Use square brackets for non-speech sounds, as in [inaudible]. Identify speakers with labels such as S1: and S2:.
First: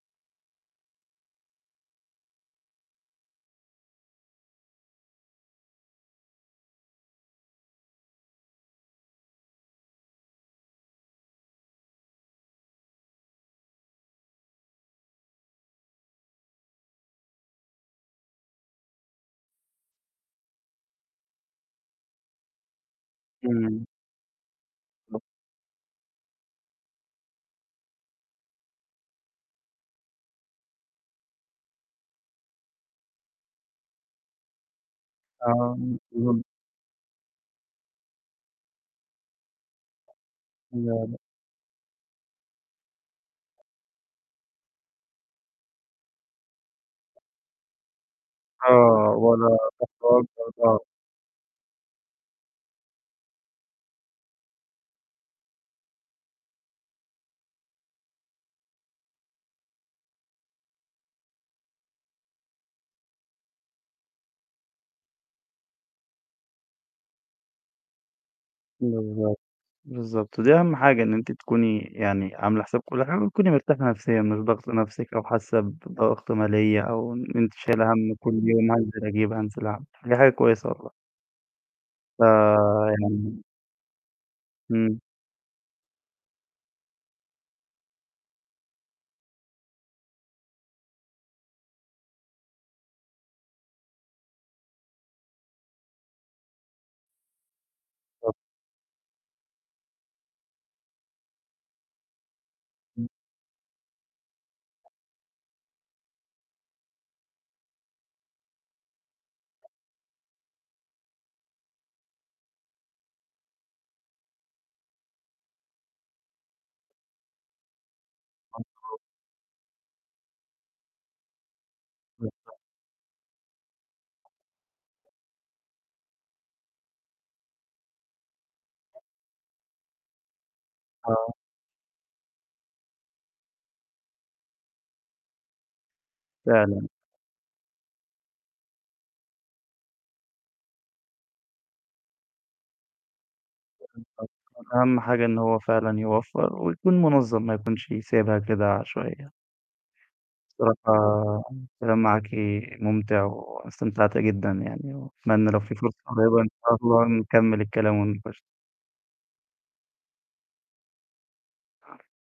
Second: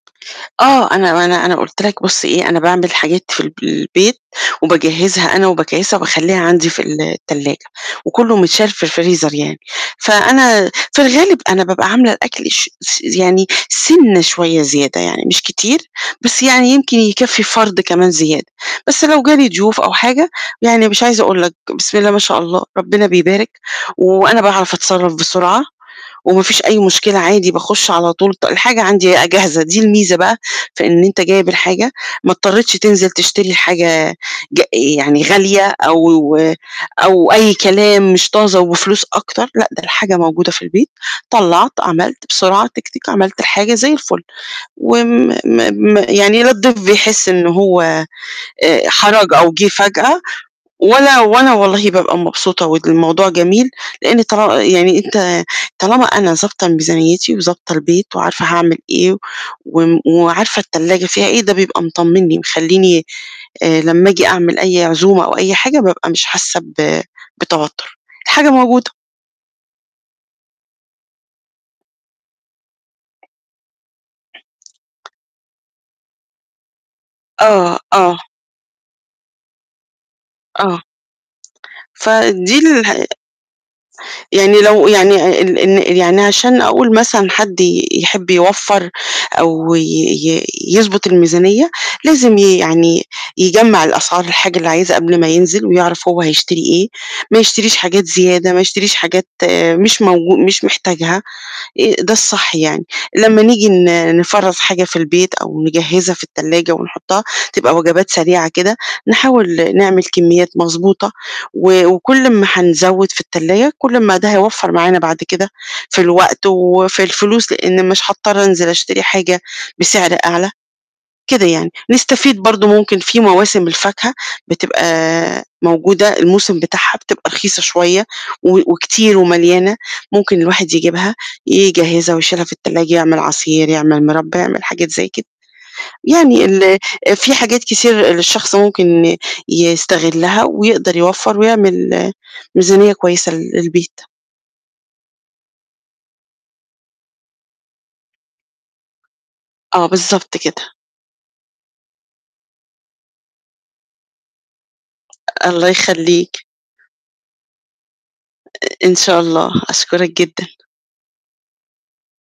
S1: آه، أنا أنا أنا قُلت لك بُصّ إيه، أنا باعمل حاجات في الب البيت، وباجهّزها أنا وباكيّسها وباخلّيها عندي في التلّاجة، وكلّه مِتشال في الفريزر يعني، فأنا في الغالب أنا بابقى عاملة الأكل ش س يعني سِنة شويّة زيادة يعني، مش كتير، بس يعني يمكن يكفّي فَرد كمان زيادة، بس لو جه لي ضيوف أو حاجة يعني مش عايزة أقول لك، بسم الله ما شاء الله ربنا بيبارك،
S2: إمم.
S1: وأنا باعرف أتصرّف بسرعة، وما فيش أي مشكلة عادي باخُش على طول ط الحاجة عندي بقى جاهزة، دي الميزة بقى في إن أنت جايب الحاجة ما اضطريتش تنزِل تشتري حاجة ج يعني غالية
S2: آه.
S1: أو
S2: [unintelligible]
S1: و أو أي كلام مش طازة وفلوس أكتر، لأ، ده الحاجة موجودة في
S2: لا،
S1: البيت،
S2: لأ.
S1: طلّعت، عملت بسرعة تِك، تِك، عملت الحاجة زي الفُل، وم م م يعني لا الضيف بيحس إن هو آآ
S2: آه،
S1: حَراج أو
S2: ولا
S1: جِه فجأة
S2: [unintelligible]
S1: ولا وأنا والله بابقى مبسوطة والموضوع جميل، لإن طال يعني أنت طالما أنا ضابطة ميزانيّتي وضابطة البيت وعارفة هاعمل إيه وم وعارفة التلّاجة فيها إيه، ده بيبقى مطمّنني، مخلّيني آآ لمّا آجي أعمل أي عزومة أو أي حاجة بابقى مش حاسّة ب بتوتُر، الحاجة موجودة.
S2: بالضبط، بالضبط. ودي أهم حاجة إن أنتِ تكوني يعني عاملة حِساب كلّ حاجة وتكوني مرتاحة نَفْسيًا، مش ضاغطة نَفْسِك أو حاسّة بضغط ماليّة أو إن أنتِ
S1: آه،
S2: شايلة هَم
S1: آه.
S2: كلّ يوم هانزِل أجيب، هانزِل أعمل، فدي حاجة كويسة
S1: آه.
S2: والله.
S1: فدي اله
S2: فيعني
S1: يعني لو
S2: إمم.
S1: يعني آآ ال إن يعني عشان أقول مثلًا حد ي يحِب يوفَّر، أو ي ي يضبط الميزانية، لازم ي يعني يجمَّع الأسعار الحاجة اللي عايزها قبل ما ينزِل ويعرف هو هيشتري إيه، ما يشتريش حاجات
S2: [unintelligible]
S1: زيادة، ما يشتريش حاجات مش موج مش محتاجها، آآ ده الصح يعني،
S2: إمم.
S1: لمّا نيجي ن نفرَّز حاجة في البيت أو نجهّزها في التلّاجة ونحطّها تبقى وجبات سريعة كده، نحاول نعمل كمّيات مضبوطة، و وكلّ أما هنزوّد في التلّاجة، كلّ أما ده هيوفَّر معانا بعد كده في الوقت وفي الفلوس، لإن مش هاضطر أنزِل
S2: مضبوط.
S1: أشتري حاجة بسعر أعلى، كده يعني، نستفيد
S2: [unintelligible]
S1: برضه ممكن في مواسم الفاكهة بتبقى موجودة الموسم بتاعها بتبقى رخيصة شوية و
S2: [unintelligible]
S1: وكتير ومَليانة، ممكن الواحد يجيبها،
S2: آه.
S1: يجهّزها ويشيلها في التلّاجة، يعمل عصير، يعمل مِربّى، يعمل حاجات زي كده. يعني ال
S2: فعلًا.
S1: في حاجات كتير للشخص ممكن يستغلّها ويقدر يوفَّر ويعمل ميزانية كويسة ل للبيت.
S2: [unintelligible] أهم حاجة إن هو فعلًا يوفَّر ويكون مُنظّم ما يكونش سايبها كده عشوائيّة.
S1: آه، بالضبط كده.
S2: الصراحة، الكلام معاكِ مُمتِع وأنا استمتعت جدًا يعني، وأتمنى لو
S1: الله
S2: في فرصة قريبة
S1: يخلّيك.
S2: إن شاء الله نكمّل الكلام و [unintelligible]
S1: أ إن شاء الله، أشكُرك جدًا.